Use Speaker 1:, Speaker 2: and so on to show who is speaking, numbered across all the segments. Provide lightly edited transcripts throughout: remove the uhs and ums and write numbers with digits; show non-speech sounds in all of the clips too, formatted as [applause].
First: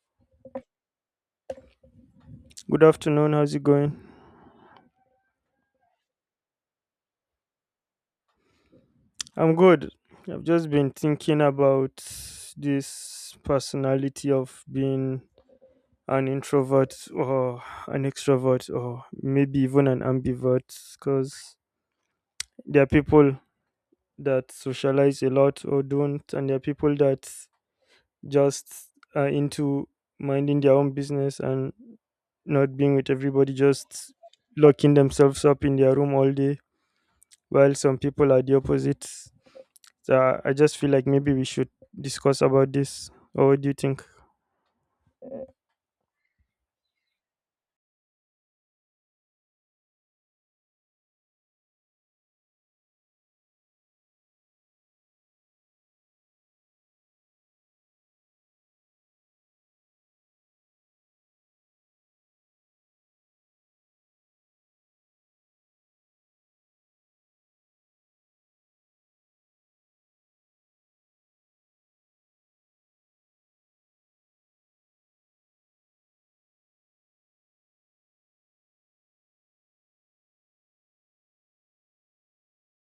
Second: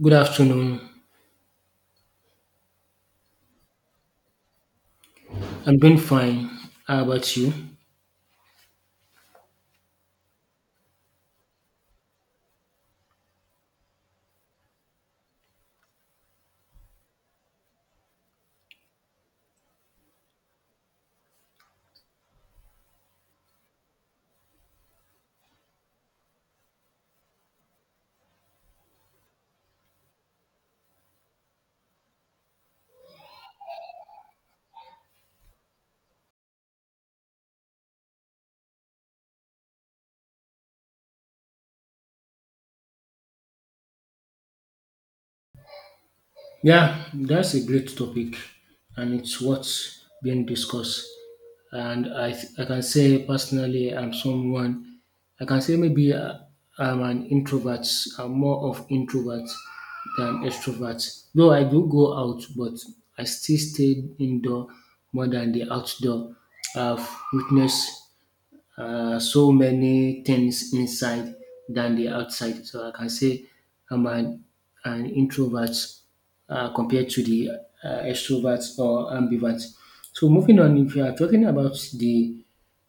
Speaker 1: Good afternoon.
Speaker 2: Good afternoon. How's it going?
Speaker 1: I'm doing fine. How about you?
Speaker 2: I'm good. I've just been thinking about this personality of being an introvert or an extrovert or maybe even an ambivert because there are people that socialize a lot or don't, and there are people that just are into minding their own business and not being with everybody, just locking themselves up in their room all day, while some people are the opposite. So I just feel like maybe we should discuss about this. Or what do you think?
Speaker 1: Yeah, that's a great topic, and it's what's being discussed. I can say personally, I'm someone. I can say maybe I'm an introvert. I'm more of introvert than extrovert. Though I do go out, but I still stay indoor more than the outdoor. I've witnessed so many things inside than the outside. So I can say I'm an, an introvert compared to the extrovert or ambivert. So moving on, if you are talking about the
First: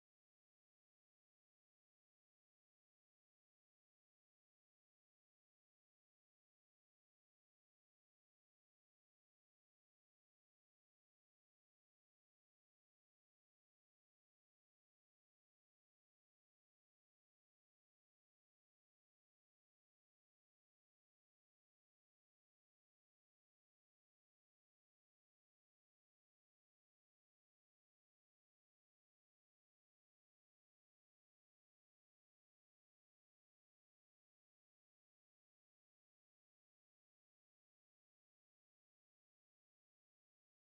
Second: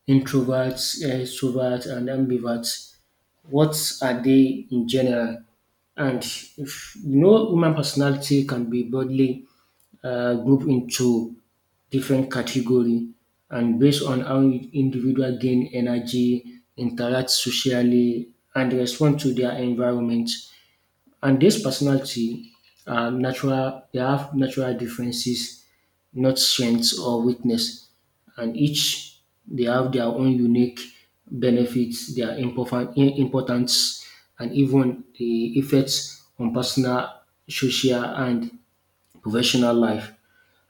Speaker 1: introverts, extroverts, and ambiverts, what are they in general? And if you know, human personality can be broadly group into different category and based on how individual gain energy, interact socially, and respond to their environment. And this personality are natural, they have natural differences, not strengths or weakness. And each they have their own unique benefits, their important importance, and even the effects on personal, social, and professional life.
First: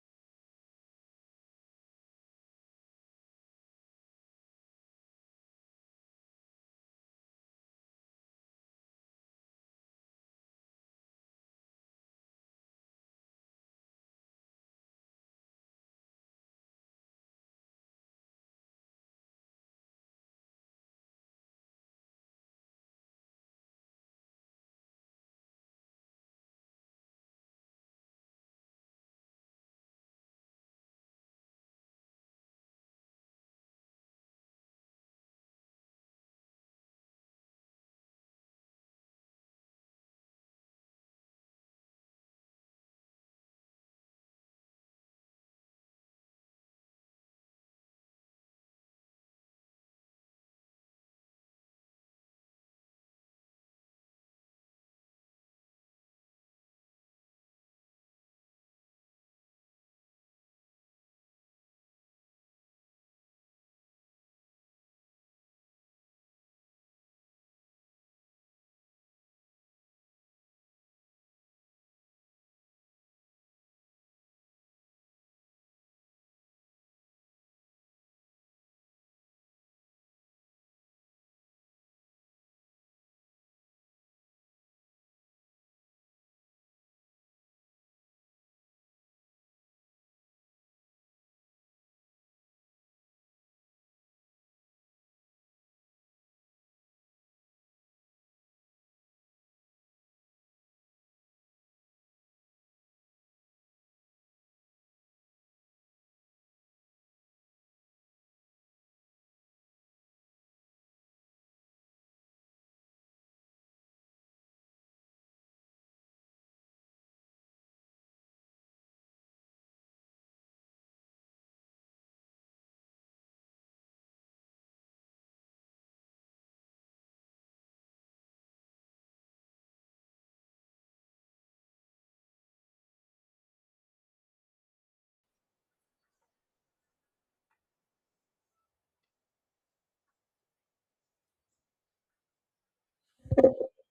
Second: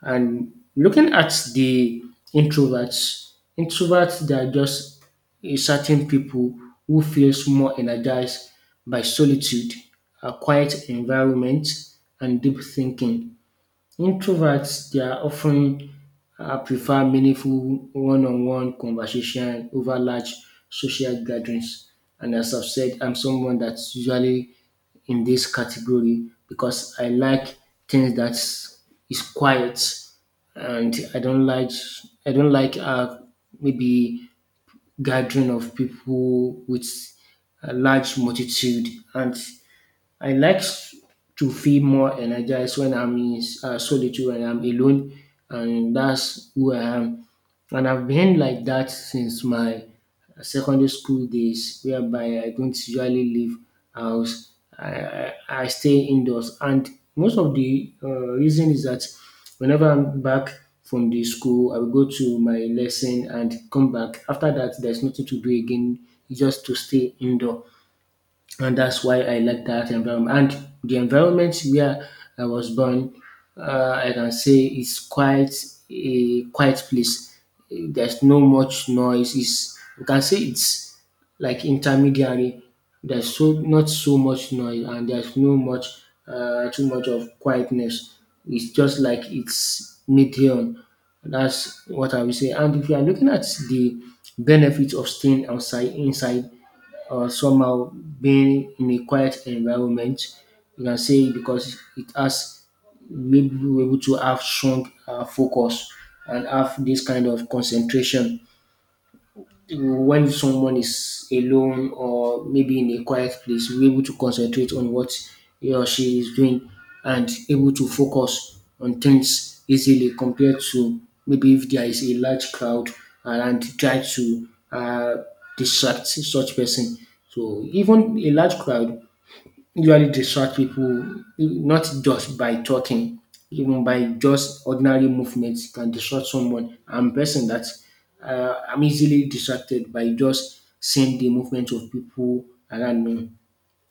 Speaker 1: And looking at the introverts, introverts they are just a certain people who feels more energized by solitude, a quiet environment, and deep thinking. Introverts, they are often prefer meaningful one-on-one conversation over large social gatherings. And as I've said, I'm someone that's usually in this category because I like things that is quiet, and I don't like maybe gathering of people with a large multitude and I like s- to feel more energized when I'm in solitude when I'm alone, and that's who I am. And I've been like that since my secondary school days, whereby I don't usually leave house. I, I, I stay indoors, and most of the reason is that whenever I'm back from the school, I will go to my lesson and come back. After that, there's nothing to do again, just to stay indoor and that's why I like that environment. And the environment where I was born, I can say it's quite a quiet place. There's no much noise. It's you can say it's like intermediary. There's so not so much noise, and there's no much too much of quietness. It's just like it's medium. That's what I will say. And if you are looking at the benefits of staying outside, inside, or somehow being in a quiet environment. You can say because it has made people able to have strong focus and have this kind of concentration when someone is alone or maybe in a quiet place, be able to concentrate on what he or she is doing and able to focus on things easily compared to maybe if there is a large crowd and try to distract such person. So even a large crowd usually distract people not just by talking, even by just ordinary movements can distract someone. I'm a person that I'm easily distracted by just seeing the movement of people around me.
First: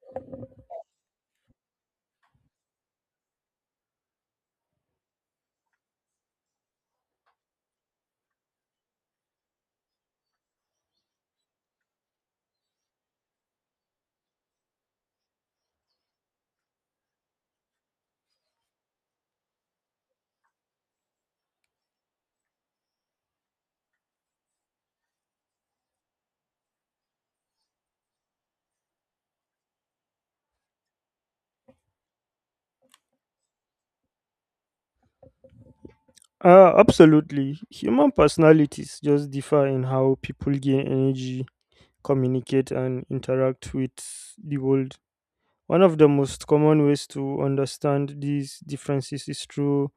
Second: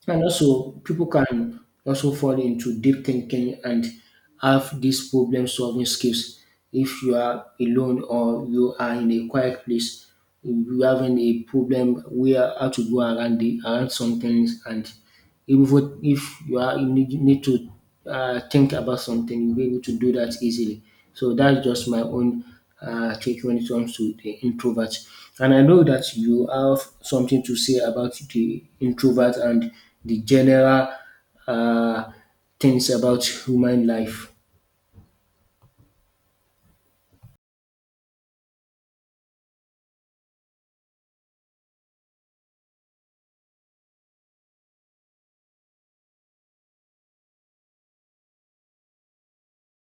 Speaker 1: And also, people can also fall into deep thinking and have these problem solving skills. If you are alone or you are in a quiet place, you having a problem where how to go around the around some things and even if you are you need to think about something, you'll be able to do that easily. So that's just my own take when it comes to the introvert. And I know that you have something to say about the introvert and the general uh, things about human life.
Speaker 2: Absolutely. Human personalities just differ in how people gain energy, communicate, and interact with the world. One of the most common ways to understand these differences is through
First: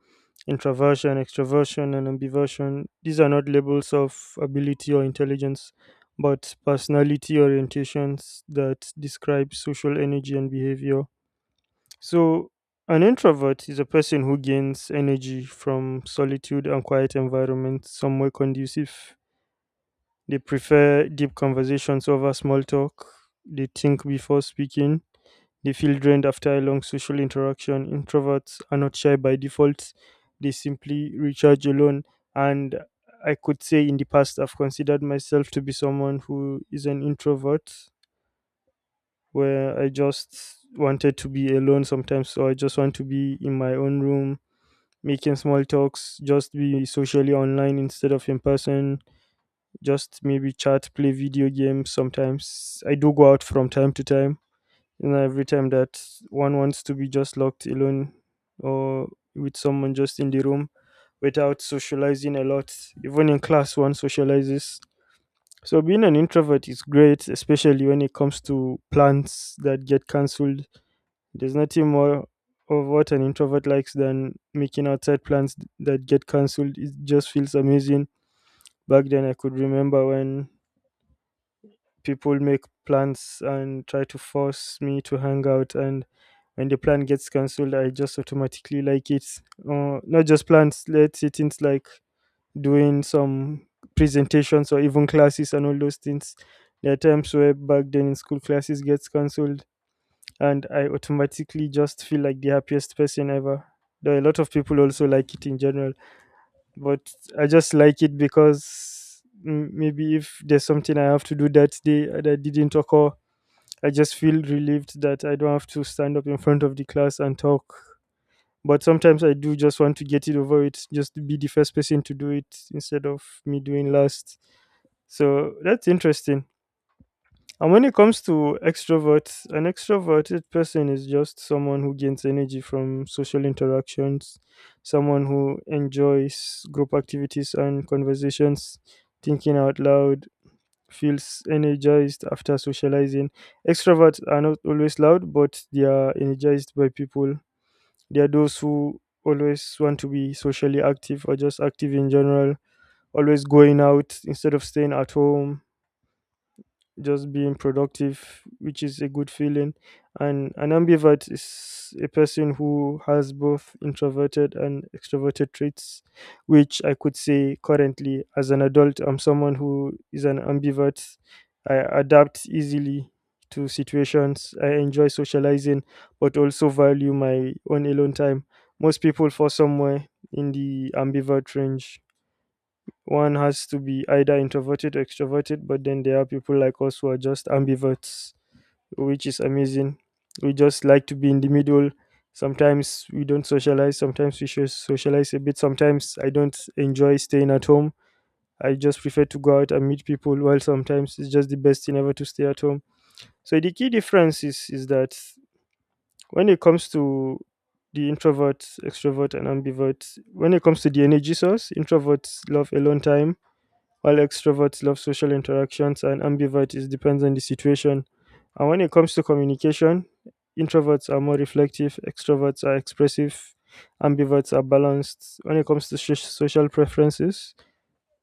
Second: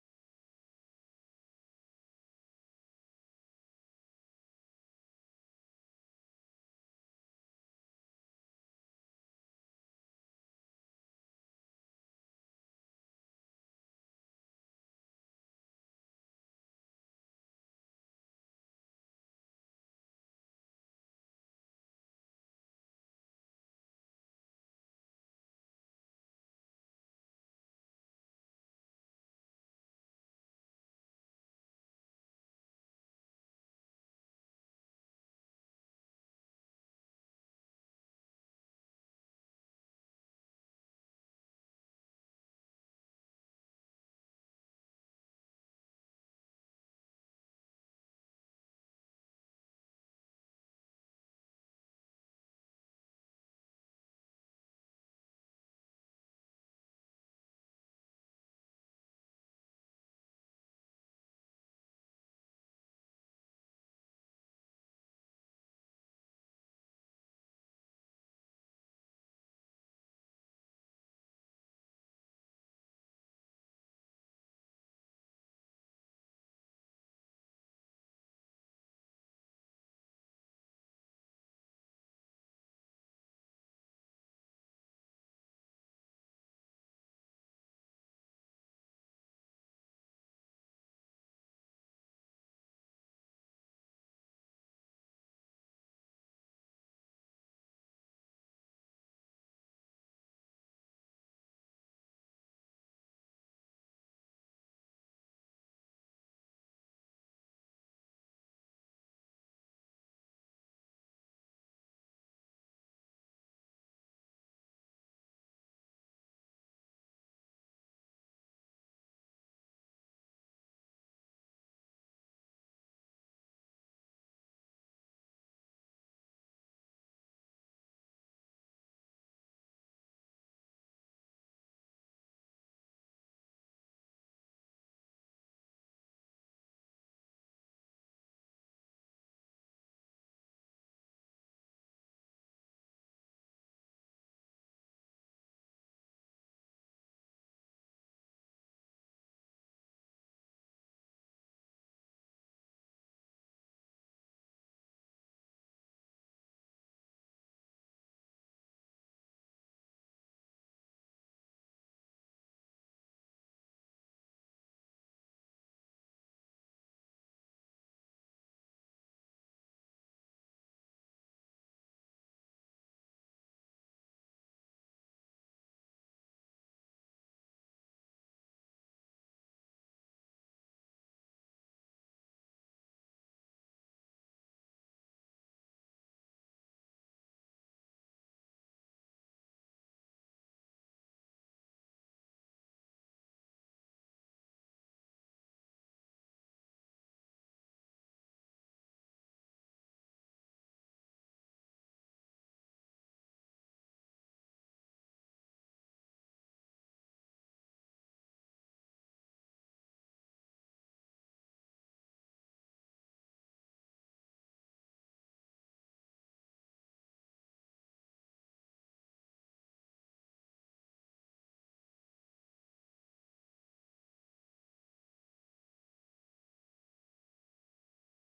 Speaker 2: introversion, extroversion, and ambiversion. These are not labels of ability or intelligence, but personality orientations that describe social energy and behavior. So, an introvert is a person who gains energy from solitude and quiet environments somewhere conducive. They prefer deep conversations over small talk. They think before speaking. They feel drained after a long social interaction. Introverts are not shy by default. They simply recharge alone. And I could say in the past, I've considered myself to be someone who is an introvert where I just wanted to be alone sometimes. So I just want to be in my own room, making small talks, just be socially online instead of in person, just maybe chat, play video games sometimes. I do go out from time to time. You know, every time that one wants to be just locked alone or with someone just in the room without socializing a lot. Even in class, one socializes. So being an introvert is great, especially when it comes to plans that get cancelled, there's nothing more of what an introvert likes than making outside plans that get cancelled. It just feels amazing. Back then, I could remember when people make plans and try to force me to hang out, and when the plan gets cancelled, I just automatically like it. Not just plans, let's say things like doing some presentations or even classes and all those things. There are times where back then in school classes gets cancelled and I automatically just feel like the happiest person ever. Though a lot of people also like it in general, but I just like it because maybe if there's something I have to do that day that didn't occur, I just feel relieved that I don't have to stand up in front of the class and talk. But sometimes I do just want to get it over it, just be the first person to do it instead of me doing last. So that's interesting. And when it comes to extroverts, an extroverted person is just someone who gains energy from social interactions, someone who enjoys group activities and conversations, thinking out loud, feels energized after socializing. Extroverts are not always loud, but they are energized by people. They are those who always want to be socially active or just active in general, always going out instead of staying at home, just being productive, which is a good feeling. And an ambivert is a person who has both introverted and extroverted traits, which I could say currently as an adult, I'm someone who is an ambivert. I adapt easily to situations. I enjoy socializing, but also value my own alone time. Most people fall somewhere in the ambivert range. One has to be either introverted or extroverted, but then there are people like us who are just ambiverts, which is amazing. We just like to be in the middle. Sometimes we don't socialize, sometimes we should socialize a bit. Sometimes I don't enjoy staying at home. I just prefer to go out and meet people, while sometimes it's just the best thing ever to stay at home. So the key difference is that when it comes to the introvert, extrovert, and ambivert, when it comes to the energy source, introverts love alone time while extroverts love social interactions, and ambivert is depends on the situation. And when it comes to communication, introverts are more reflective, extroverts are expressive, ambiverts are balanced. When it comes to social preferences,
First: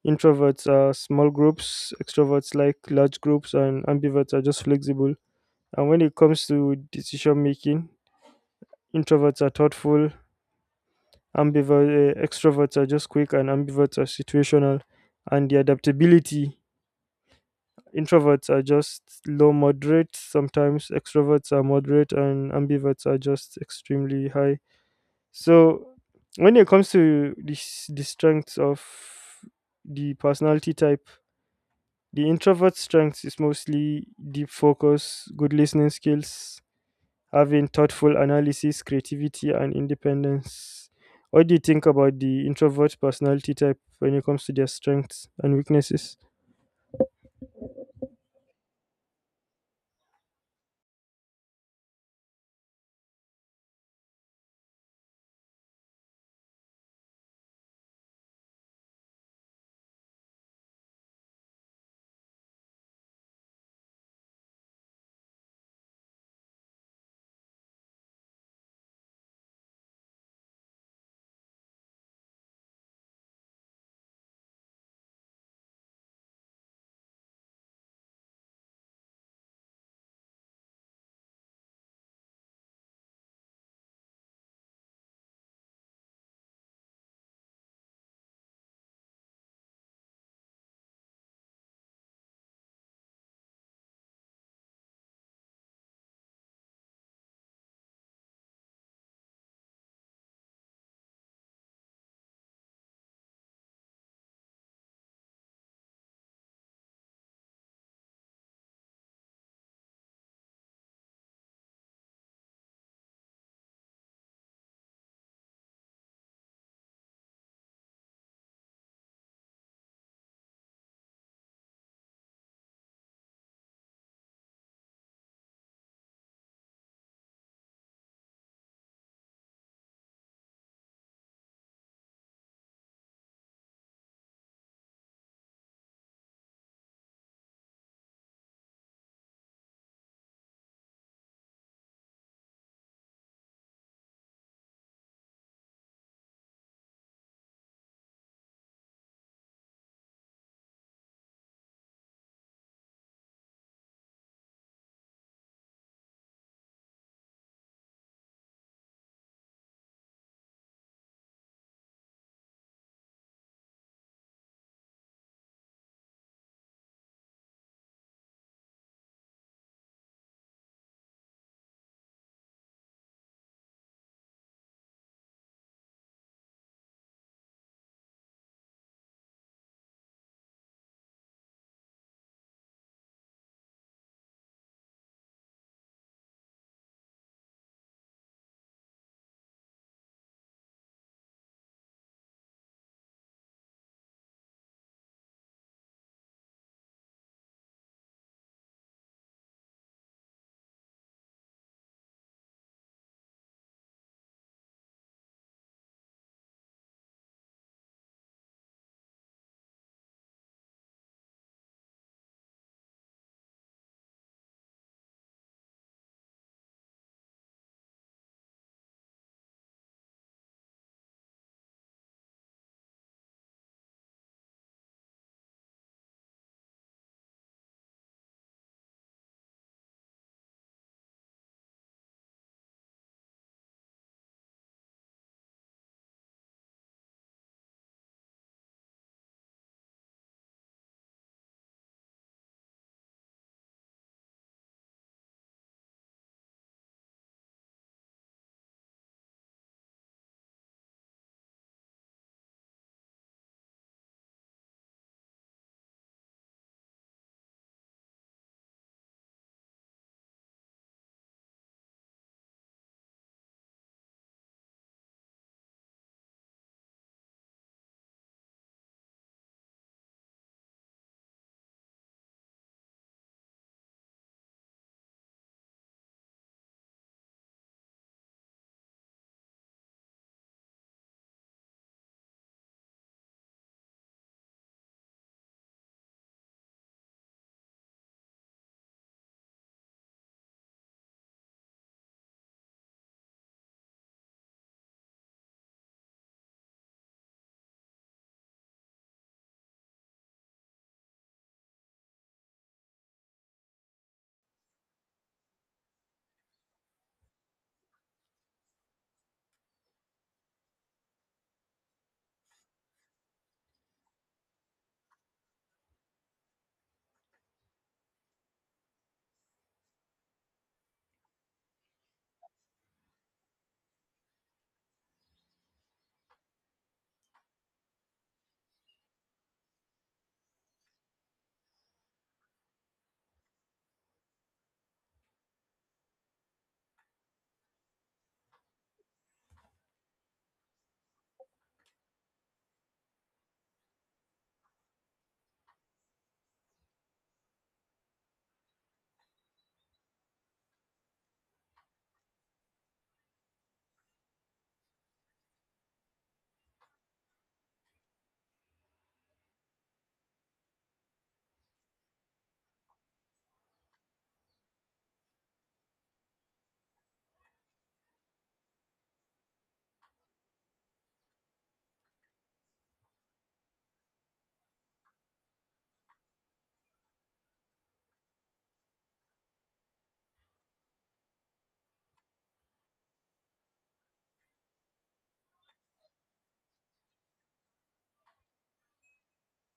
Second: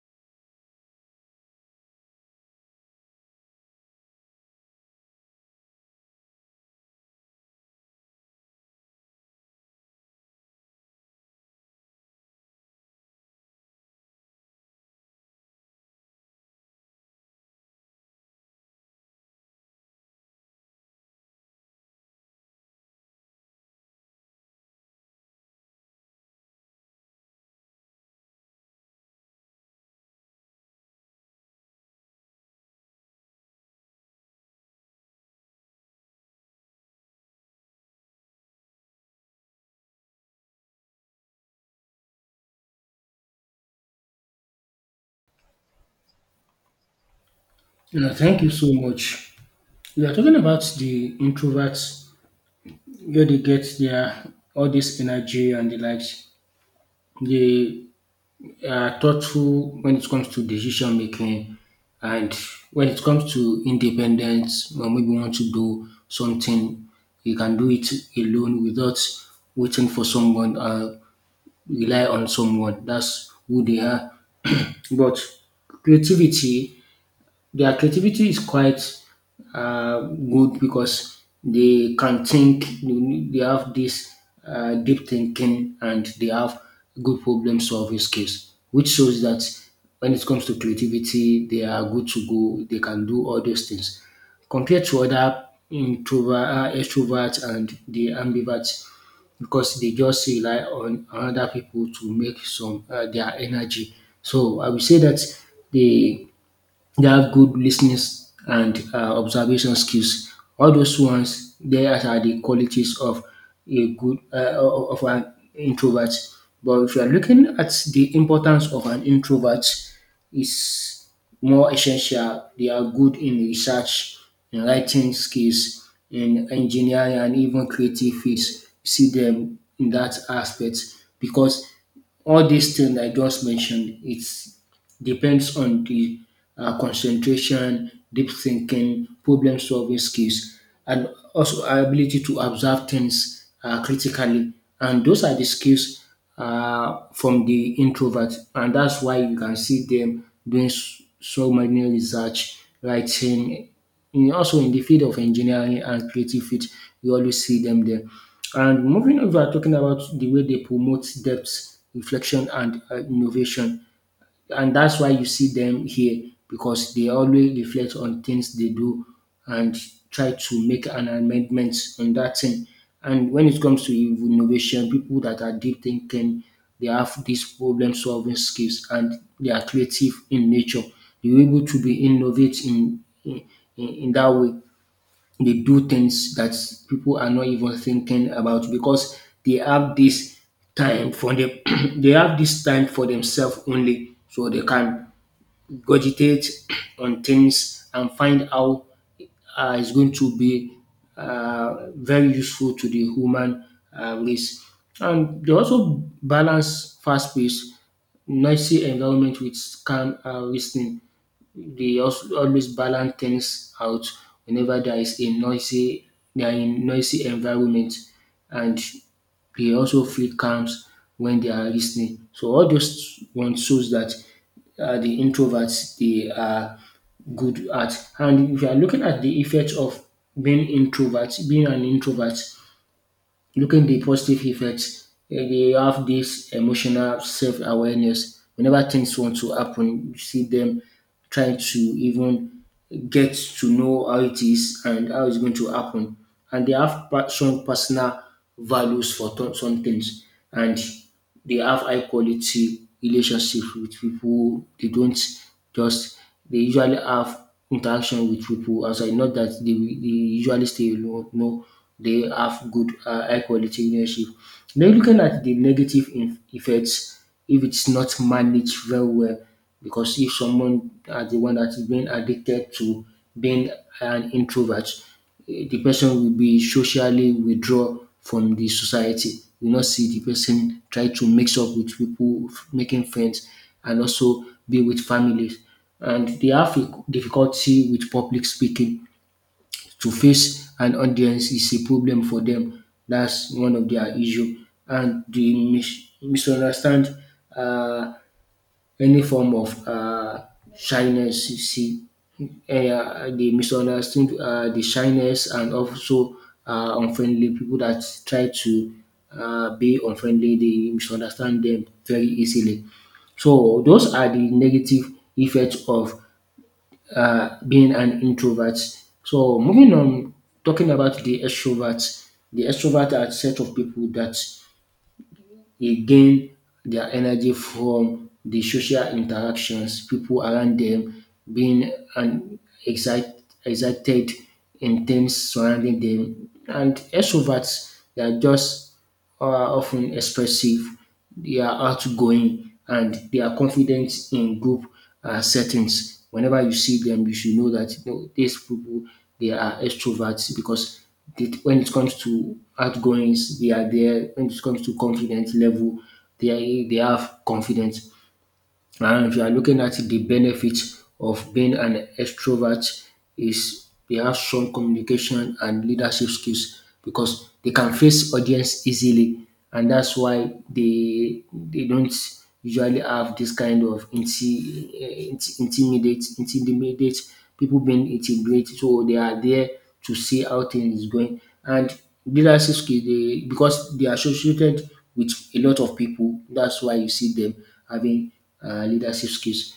Speaker 2: introverts are small groups, extroverts like large groups, and ambiverts are just flexible. And when it comes to decision making, introverts are thoughtful, extroverts are just quick, and ambiverts are situational. And the adaptability: introverts are just low moderate sometimes, extroverts are moderate, and ambiverts are just extremely high. So, when it comes to the strengths of the personality type, the introvert strengths is mostly deep focus, good listening skills, having thoughtful analysis, creativity, and independence. What do you think about the introvert personality type when it comes to their strengths and weaknesses?
Speaker 1: Yeah, thank you so much. We are talking about the introverts, where they get their all this energy and the likes. They thoughtful when it comes to decision making and when it comes to independence when maybe you want to do something you can do it alone without waiting for someone or rely on someone that's who they are [clears throat] but creativity their creativity is quite good because they can think, they have this deep thinking, and they have good problem solving skills, which shows that when it comes to creativity, they are good to go. They can do all those things. Compared to other extroverts, and the ambiverts, because they just rely on other people to make some their energy. So I would say that the they have good listening and observation skills. All those ones, they are the qualities of a good of an introvert. But if you are looking at the importance of an introvert, is more essential. They are good in research, in writing skills, in engineering, and even creative fields. See them in that aspect because all these things I just mentioned, it's depends on the concentration, deep thinking, problem solving skills, and also our ability to observe things critically. And those are the skills from the introvert. And that's why you can see them doing so many research, writing, in, also in the field of engineering and creative field, you always see them there. And moving over, talking about the way they promote depth, reflection, and innovation and that's why you see them here because they always reflect on things they do and try to make an amendment on that thing. And when it comes to innovation, people that are deep thinking, they have these problem solving skills and they are creative in nature. They're able to be innovate in that way. They do things that people are not even thinking about because they have this time for them. [clears throat] They have this time for themselves only, so they can cogitate [clears throat] on things and find how is going to be very useful to the human race. And they also balance fast pace, noisy environment with calm listening they also always balance things out whenever there is a noisy they are in noisy environment and they also feel calms when they are listening. So all those one shows that the introverts they are good at. And if you are looking at the effect of being an introvert, looking the positive effects, eh, they have this emotional self awareness. Whenever things want to happen, you see them trying to even get to know how it is and how it's going to happen. And they have some personal values for some things. And they have high quality relationship with people. They don't just they usually have interaction with people outside. Not that they usually stay alone. No, they have good high quality relationship. Now looking at the negative effects if it's not managed very well, because if someone are the one that is being addicted to being an introvert, eh, the person will be socially withdraw from the society. You not see the person try to mix up with people, making friends, and also be with families. And they have a difficulty with public speaking. To face an audience is a problem for them. That's one of their issue. And they misunderstand uh, any form of shyness you see dey misunderstood de shyness and also unfriendly people that try to be unfriendly they misunderstand them very easily. So those are the negative effects of being an introvert. So moving on talking about the extroverts, the extrovert are a set of people that. They gain their energy from the social interactions, people around them being an excite, excited, intense surrounding them. And extroverts, they are just often expressive, they are outgoing, and they are confident in group settings. Whenever you see them, you should know that you know, these people they are extroverts because they, when it comes to outgoings, they are there. When it comes to confidence level, they have confidence. And if you are looking at the benefits of being an extrovert is they have strong communication and leadership skills because they can face audience easily and that's why they don't usually have this kind of intimidate people being intimidated so they are there to see how things is going and leadership skills they because they are associated with a lot of people that's why you see them having leadership skills.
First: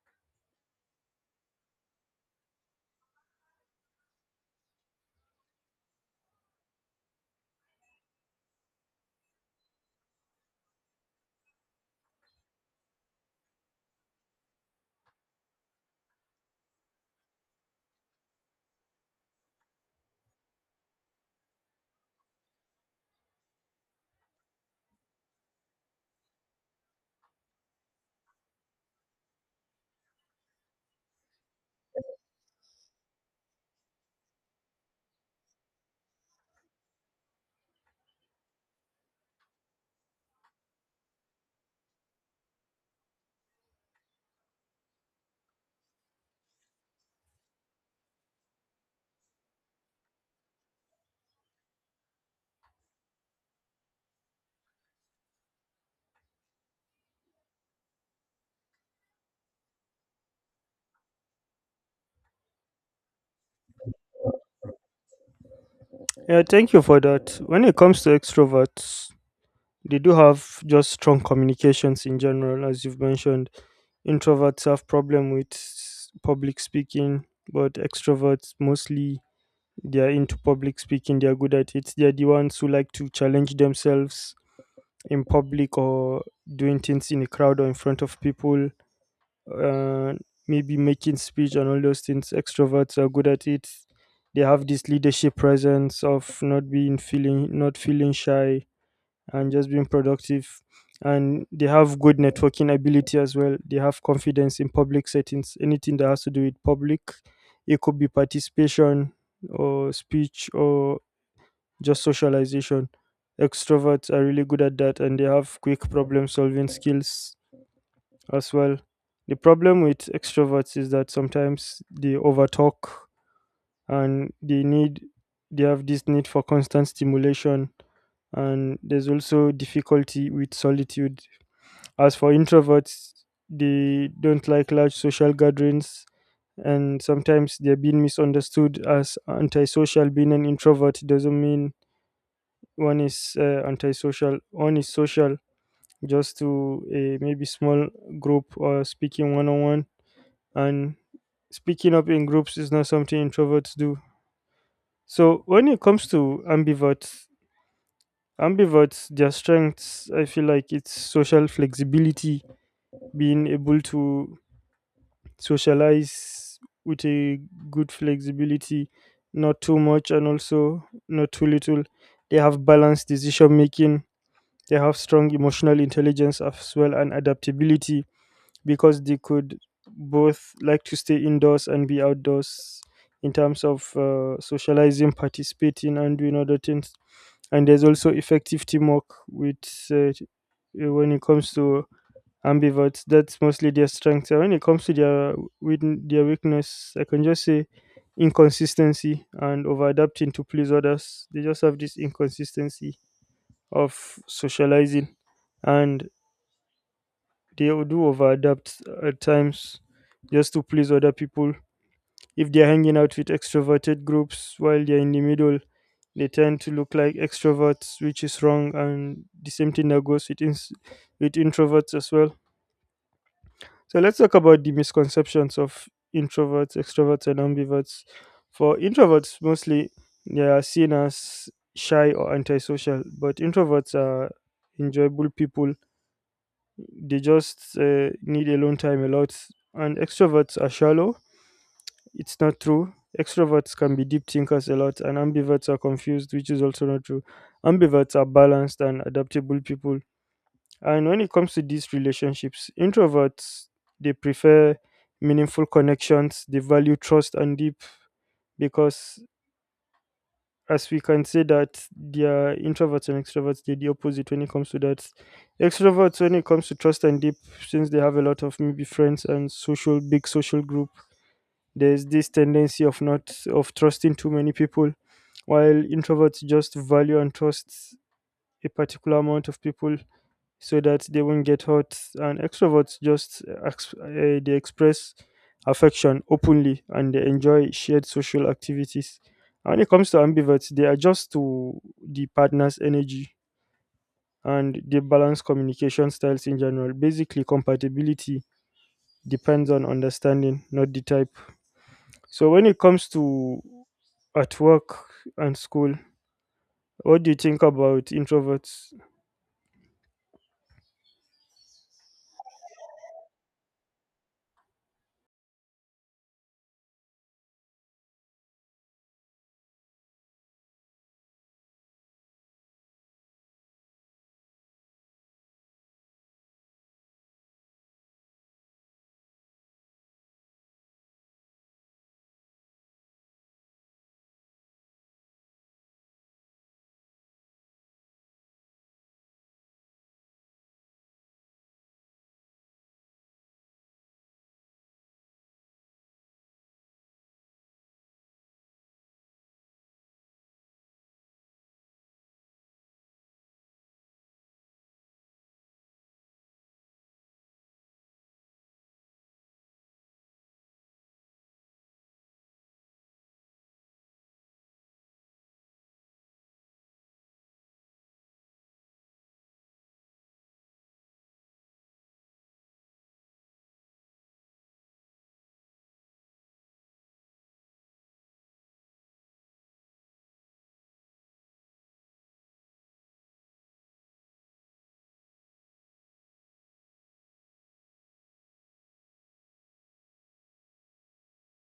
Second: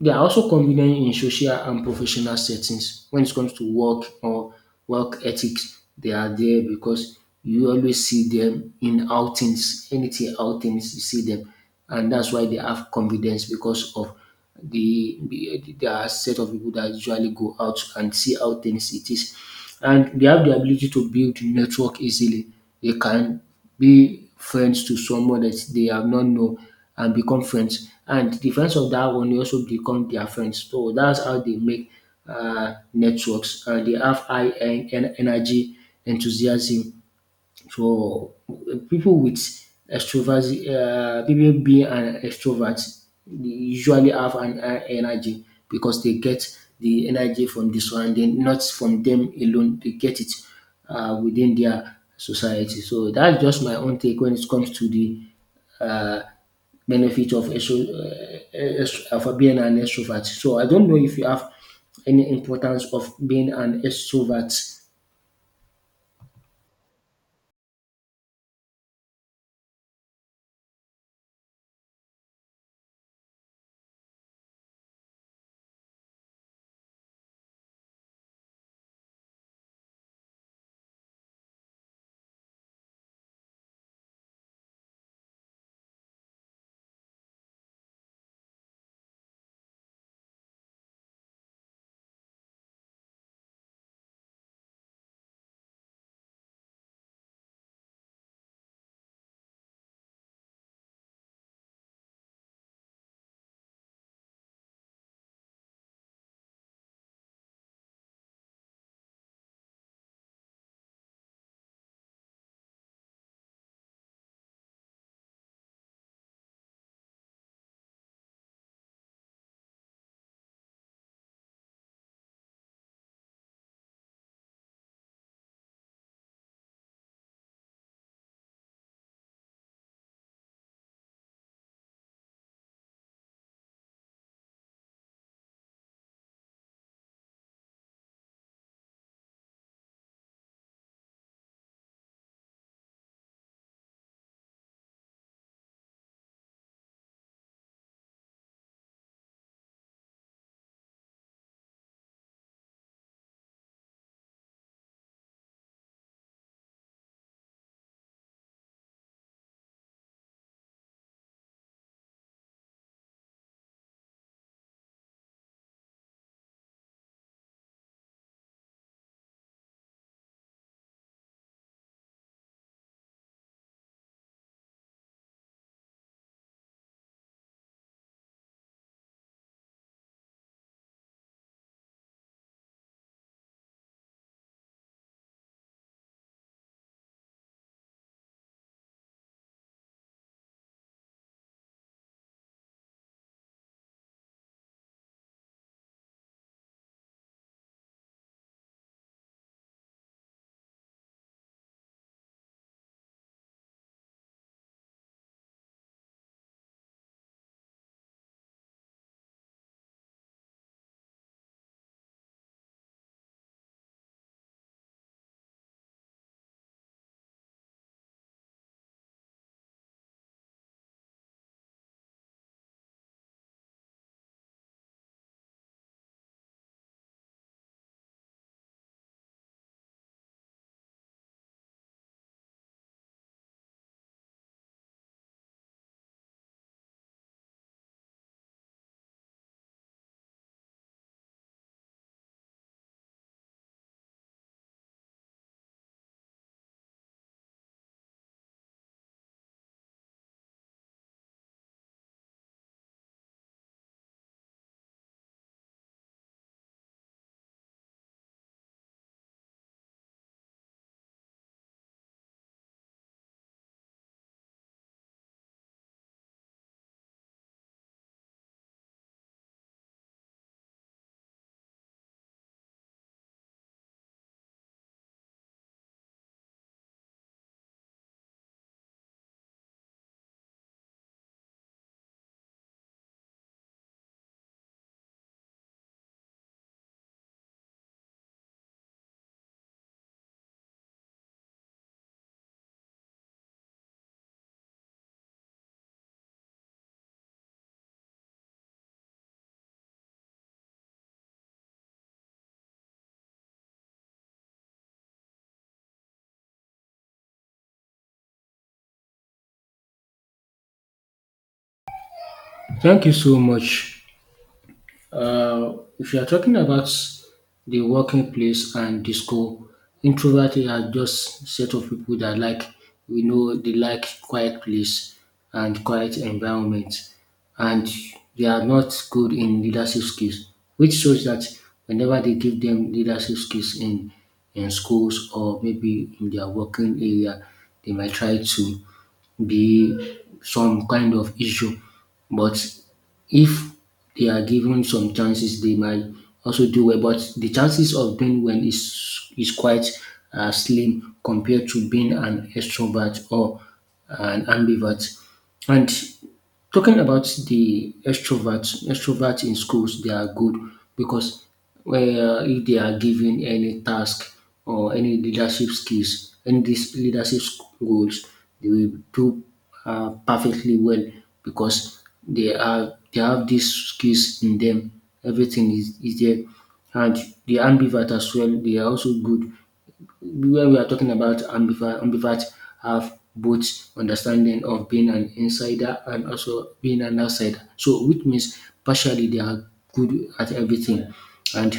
Speaker 1: They are also convenient in social and professional settings. When it comes to work or work ethics, they are there because you always see them in outings, anything outings, you see them. And that's why they have confidence because of the there are set of people that usually go out and see how things it is. And they have the ability to build network easily. They can be friends to someone that they have not known and become friends. And the friends of that one will also become their friends. So that's how they make networks. They have high energy, enthusiasm, so people with extrovert, people being an extrovert, they usually have an energy because they get the energy from the surrounding, not from them alone. They get it within their society. So that's just my own take when it comes to the benefit of of being an extrovert. So I don't know if you have any importance of being an extrovert.
Speaker 2: Yeah, thank you for that. When it comes to extroverts, they do have just strong communications in general, as you've mentioned. Introverts have problem with public speaking, but extroverts mostly they are into public speaking. They are good at it. They are the ones who like to challenge themselves in public or doing things in a crowd or in front of people. uh, Maybe making speech and all those things. Extroverts are good at it. They have this leadership presence of not feeling shy and just being productive. And they have good networking ability as well. They have confidence in public settings. Anything that has to do with public, it could be participation or speech or just socialization. Extroverts are really good at that and they have quick problem solving skills as well. The problem with extroverts is that sometimes they overtalk and they have this need for constant stimulation, and there's also difficulty with solitude. As for introverts, they don't like large social gatherings and sometimes they're being misunderstood as antisocial. Being an introvert doesn't mean one is antisocial, one is social just to a maybe small group or speaking one on one, and speaking up in groups is not something introverts do. So when it comes to ambiverts, their strengths, I feel like it's social flexibility, being able to socialize with a good flexibility, not too much and also not too little. They have balanced decision making. They have strong emotional intelligence as well and adaptability, because they could both like to stay indoors and be outdoors in terms of socializing, participating, and doing other things. And there's also effective teamwork with uh, when it comes to ambiverts. That's mostly their strength. And when it comes to their their weakness, I can just say inconsistency and over adapting to please others. They just have this inconsistency of socializing, and they will do overadapt at times just to please other people. If they're hanging out with extroverted groups while they're in the middle, they tend to look like extroverts, which is wrong, and the same thing that goes with introverts as well. So let's talk about the misconceptions of introverts, extroverts, and ambiverts. For introverts, mostly they are seen as shy or antisocial, but introverts are enjoyable people, they just need alone time a lot. And extroverts are shallow. It's not true. Extroverts can be deep thinkers a lot, and ambiverts are confused, which is also not true. Ambiverts are balanced and adaptable people. And when it comes to these relationships, introverts they prefer meaningful connections. They value trust and deep, because as we can say that they are introverts and extroverts, they're the opposite when it comes to that. Extroverts, when it comes to trust and deep, since they have a lot of maybe friends and social, big social group, there's this tendency of not, of trusting too many people, while introverts just value and trust a particular amount of people so that they won't get hurt. And extroverts just they express affection openly and they enjoy shared social activities. And when it comes to ambiverts, they adjust to the partner's energy and they balance communication styles in general. Basically, compatibility depends on understanding, not the type. So when it comes to at work and school, what do you think about introverts?
Speaker 1: Thank you so much. Uh, if you are talking about the working place and disco, introvert are just set of people that like, we know, they like quiet place and quiet environment, and they are not good in leadership skills, which shows that whenever they give them leadership skills in schools or maybe in their working area, they might try to be some kind of issue. But if they are given some chances, they might also do well. But the chances of being well is quite slim compared to being an extrovert or an ambivert. And talking about the extroverts, extroverts in schools, they are good because, well, if they are given any task or any leadership skills, any these leadership roles, they will do perfectly well because they have these skills in them. Everything is there, and the ambivert as well. They are also good. Where we are talking about ambivert, ambivert have both understanding of being an insider and also being an outsider. So, which means partially they are good at everything, and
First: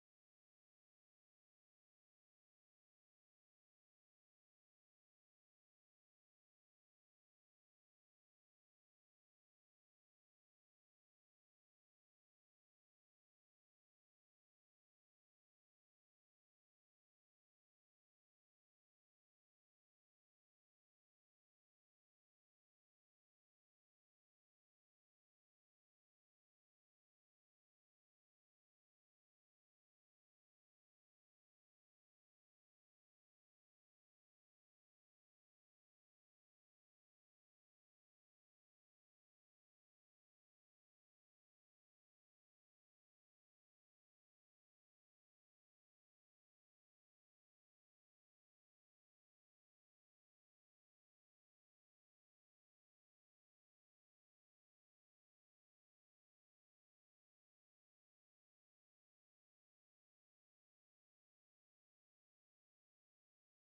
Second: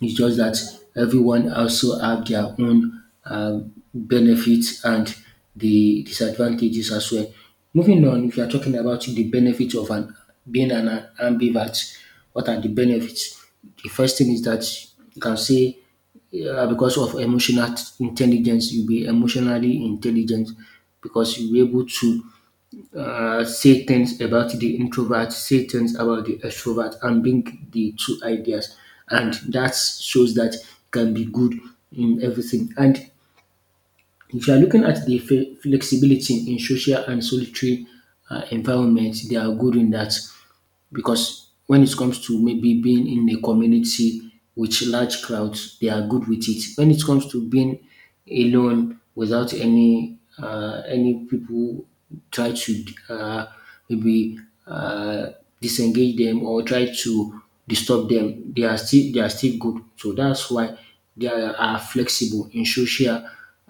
Speaker 1: it's just that everyone also have their own benefits and the disadvantages as well. Moving on, if you are talking about the benefits of an being an ambivert, what are the benefits? The first thing is that you can say, yeah, because of emotional intelligence, you'll be emotionally intelligent because you'll be able to say things about the introvert, say things about the extrovert, and bring the two ideas. And that shows that you can be good in everything. And if you are looking at the flexibility in social and solitary environments, they are good in that because when it comes to maybe being in a community with large crowds, they are good with it. When it comes to being alone without any people try to maybe uh, disengage them or try to disturb them, they are still good. So that's why they are flexible in social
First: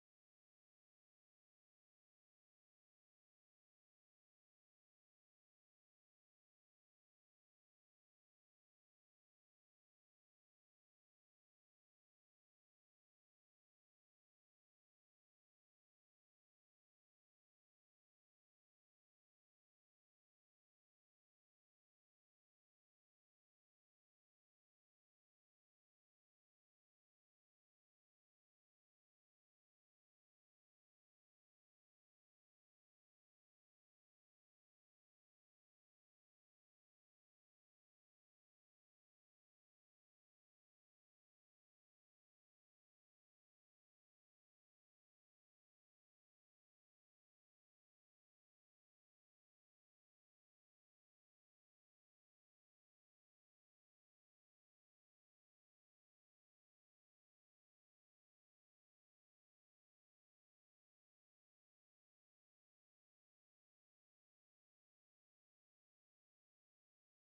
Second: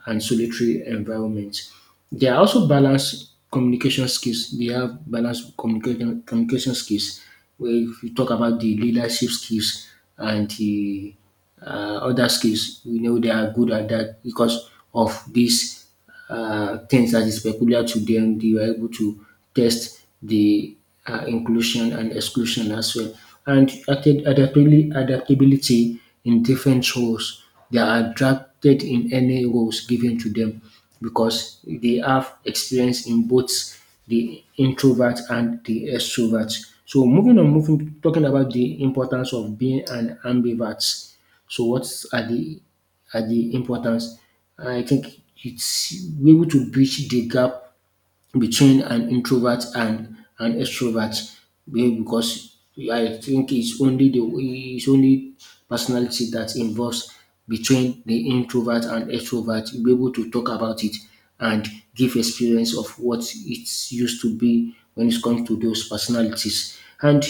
Speaker 1: and solitary environments. They are also balanced communication skills. They have balanced communication skills. Where if you talk about the leadership skills and the other skills, we know they are good at that because of this things that is peculiar to them. They were able to test the inclusion and exclusion as well. And adaptability in different roles. They are adapted in any roles given to them because they have experience in both the introvert and the extrovert. So moving on, moving talking about the importance of being an ambivert. So what are the, at the importance. I think it's we able to bridge the gap between an introvert and an extrovert because I think it's only the, it's only personality that involves between the introvert and extrovert. You'll be able to talk about it and give experience of what it's used to be when it comes to those personalities. And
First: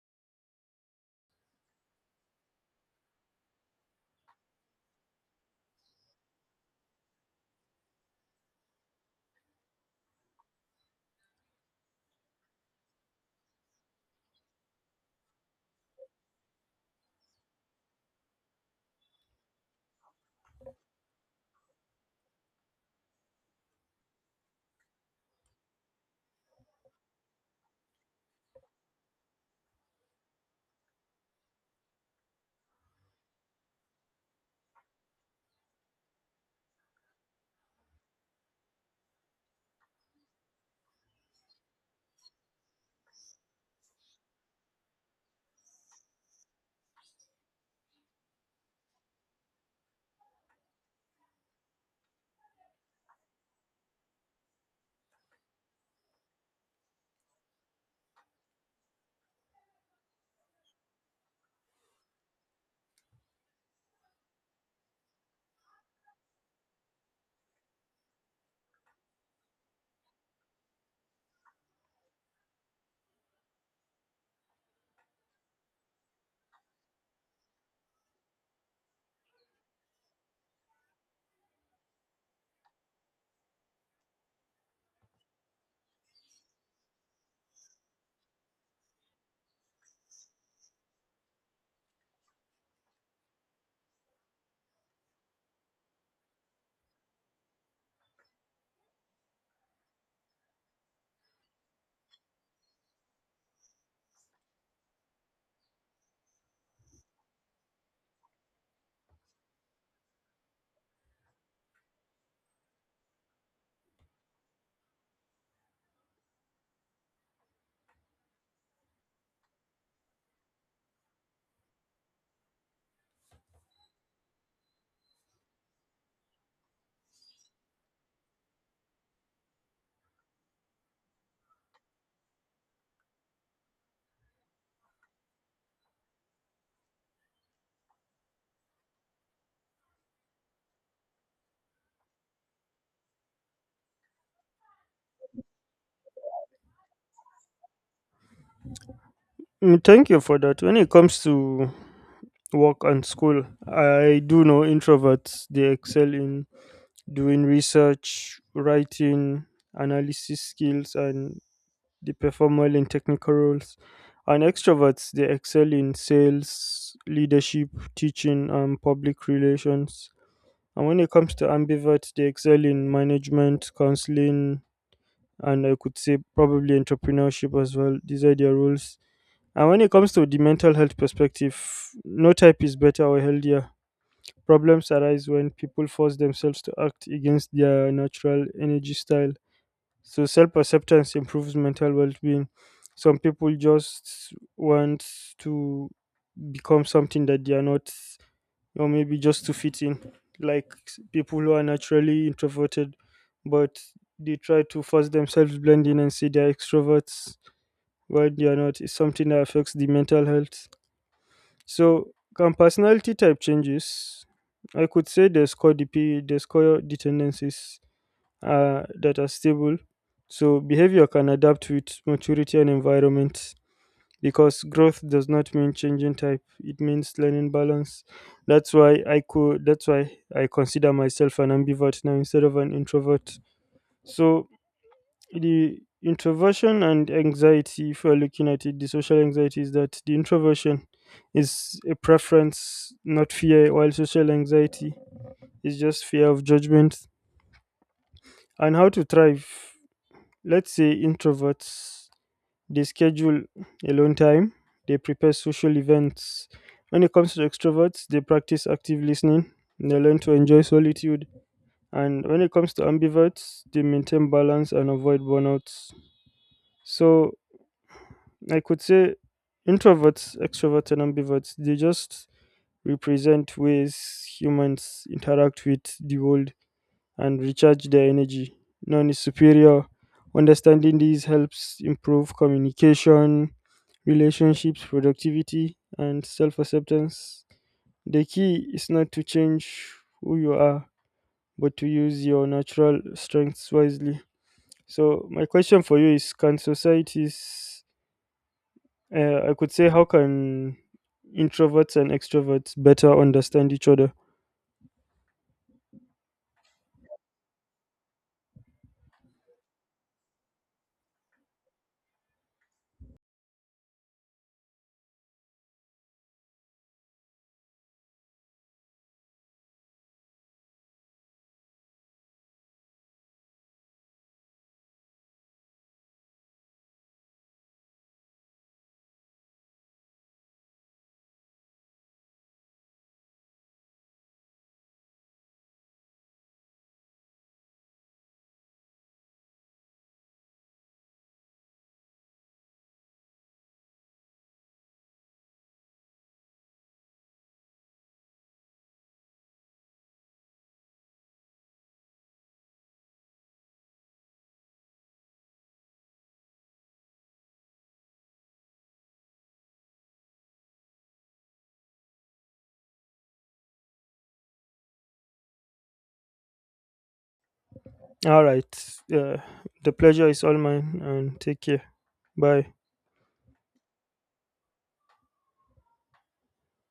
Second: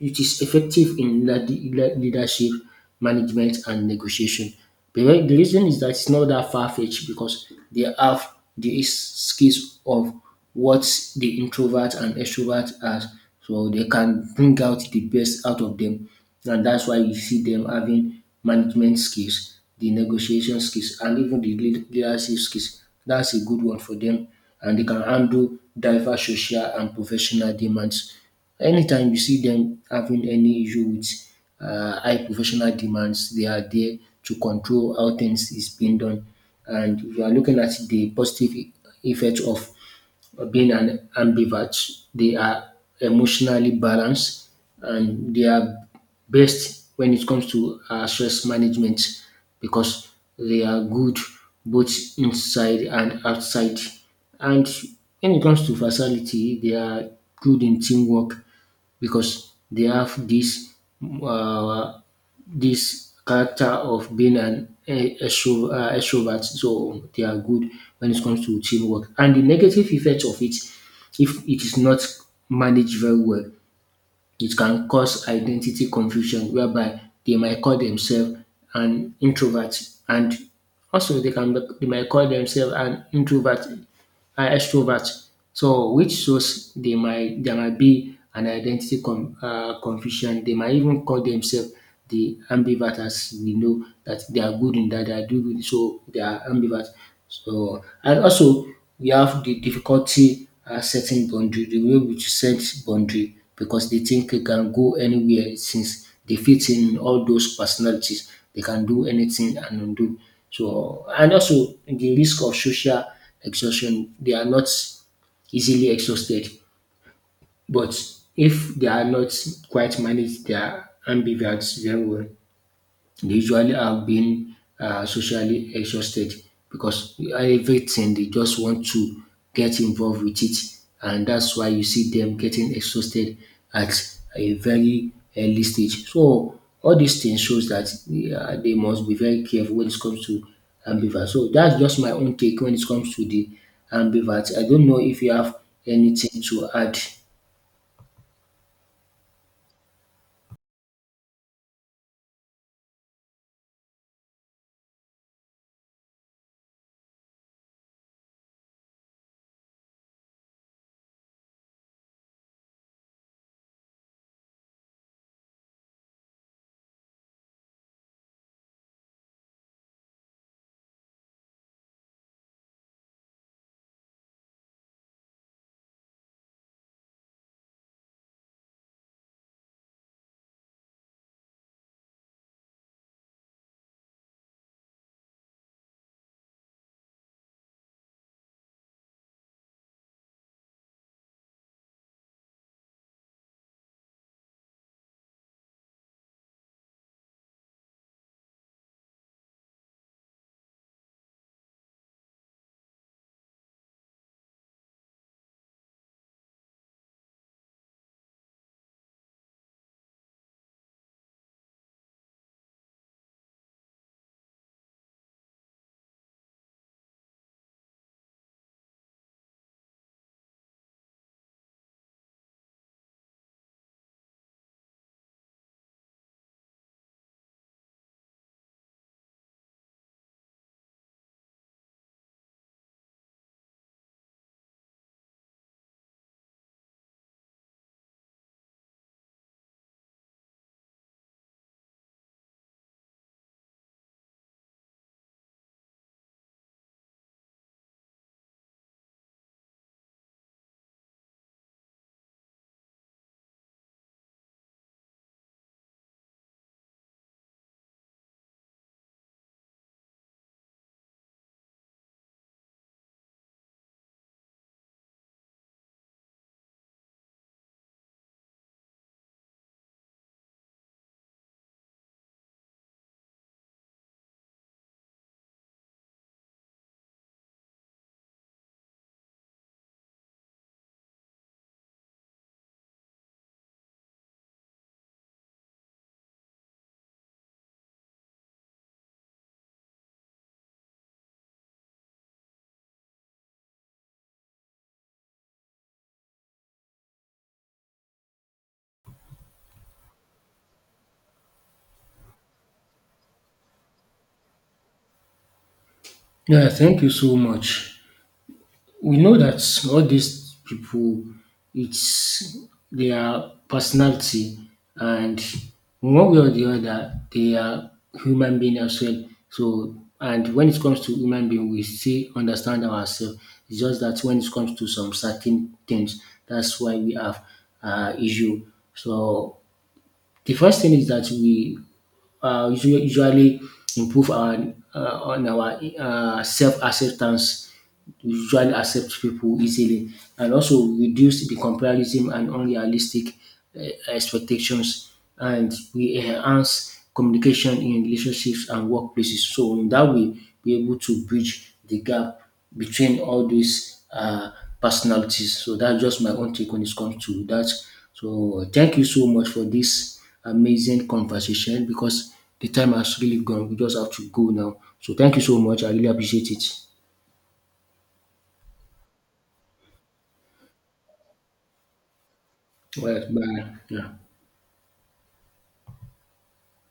Speaker 1: it is effective in leadership management and negotiation. The reason is that it's not that far fetched because they have the skills of what the introvert and extrovert are. So they can bring out the best out of them. And that's why you see them having management skills, the negotiation skills, and even the leadership skills. That's a good one for them. And they can handle diverse social and professional demands. Anytime you see them having any issue with high professional demands, they are there to control how things is being done. And we are looking at the positive effect of being an ambivert, they are emotionally balanced and they are best when it comes to stress management because they are good both inside and outside. And when it comes to versatility, they are good in teamwork because they have uh, this character of being an extrovert. So they are good when it comes to teamwork. And the negative effect of it, if it is not managed very well, it can cause identity confusion whereby they might call themselves an introvert, and also they might call themselves an introvert are extroverts. So which shows they might there might be an identity confusion. They might even call themselves the ambivert, as we know that they are good in that, they are doing good, so they are ambivert. So and also we have the difficulty setting boundary, the way which set boundary because they think they can go anywhere since they fit in all those personalities. They can do anything and undo. So and also the risk of social exhaustion. They are not easily exhausted, but if they are not quite managed, they are ambivalent very well, they usually have been socially exhausted because everything they just want to get involved with it, and that's why you see them getting exhausted at a very early stage. So all these things shows that they must be very careful when it comes to ambivert. So that's just my own take when it comes to the ambivert. I don't know if you have anything to add.
Speaker 2: Mm, thank you for that. When it comes to work and school, I do know introverts, they excel in doing research, writing, analysis skills, and they perform well in technical roles. And extroverts, they excel in sales, leadership, teaching, and public relations. And when it comes to ambiverts, they excel in management, counseling, and I could say probably entrepreneurship as well. These are their roles. And when it comes to the mental health perspective, no type is better or healthier. Problems arise when people force themselves to act against their natural energy style. So self acceptance improves mental well being. Some people just want to become something that they are not, or maybe just to fit in, like people who are naturally introverted, but they try to force themselves blend in and say they are extroverts while they are not. It's something that affects the mental health. So, can personality type changes? I could say there's core dependencies that are stable. So, behavior can adapt with maturity and environment, because growth does not mean changing type. It means learning balance. That's why I could. That's why I consider myself an ambivert now instead of an introvert. So, the introversion and anxiety, if we're looking at it, the social anxiety is that the introversion is a preference, not fear, while social anxiety is just fear of judgment. And how to thrive: let's say introverts, they schedule alone time, they prepare social events. When it comes to extroverts, they practice active listening, they learn to enjoy solitude. And when it comes to ambiverts, they maintain balance and avoid burnouts. So I could say introverts, extroverts, and ambiverts, they just represent ways humans interact with the world and recharge their energy. None is superior. Understanding these helps improve communication, relationships, productivity, and self acceptance. The key is not to change who you are, but to use your natural strengths wisely. So, my question for you is: Can societies I could say, how can introverts and extroverts better understand each other?
Speaker 1: Yeah, thank you so much. We know that all these people, it's their personality, and one way or the other, they are human being as well. So, and when it comes to human being, we still understand ourselves. It's just that when it comes to some certain things, that's why we have issue. So the first thing is that we usually improve our on our self acceptance. We usually accept people easily, and also reduce the comparison and unrealistic expectations. And we enhance communication in relationships and workplaces. So, in that way, we're able to bridge the gap between all these personalities. So, that's just my own take when it comes to that. So, thank you so much for this amazing conversation, because the time has really gone. We just have to go now. So thank you so much. I really appreciate it.
Speaker 2: All right. The pleasure is all mine, and take care. Bye.
Speaker 1: Well, bye. Yeah.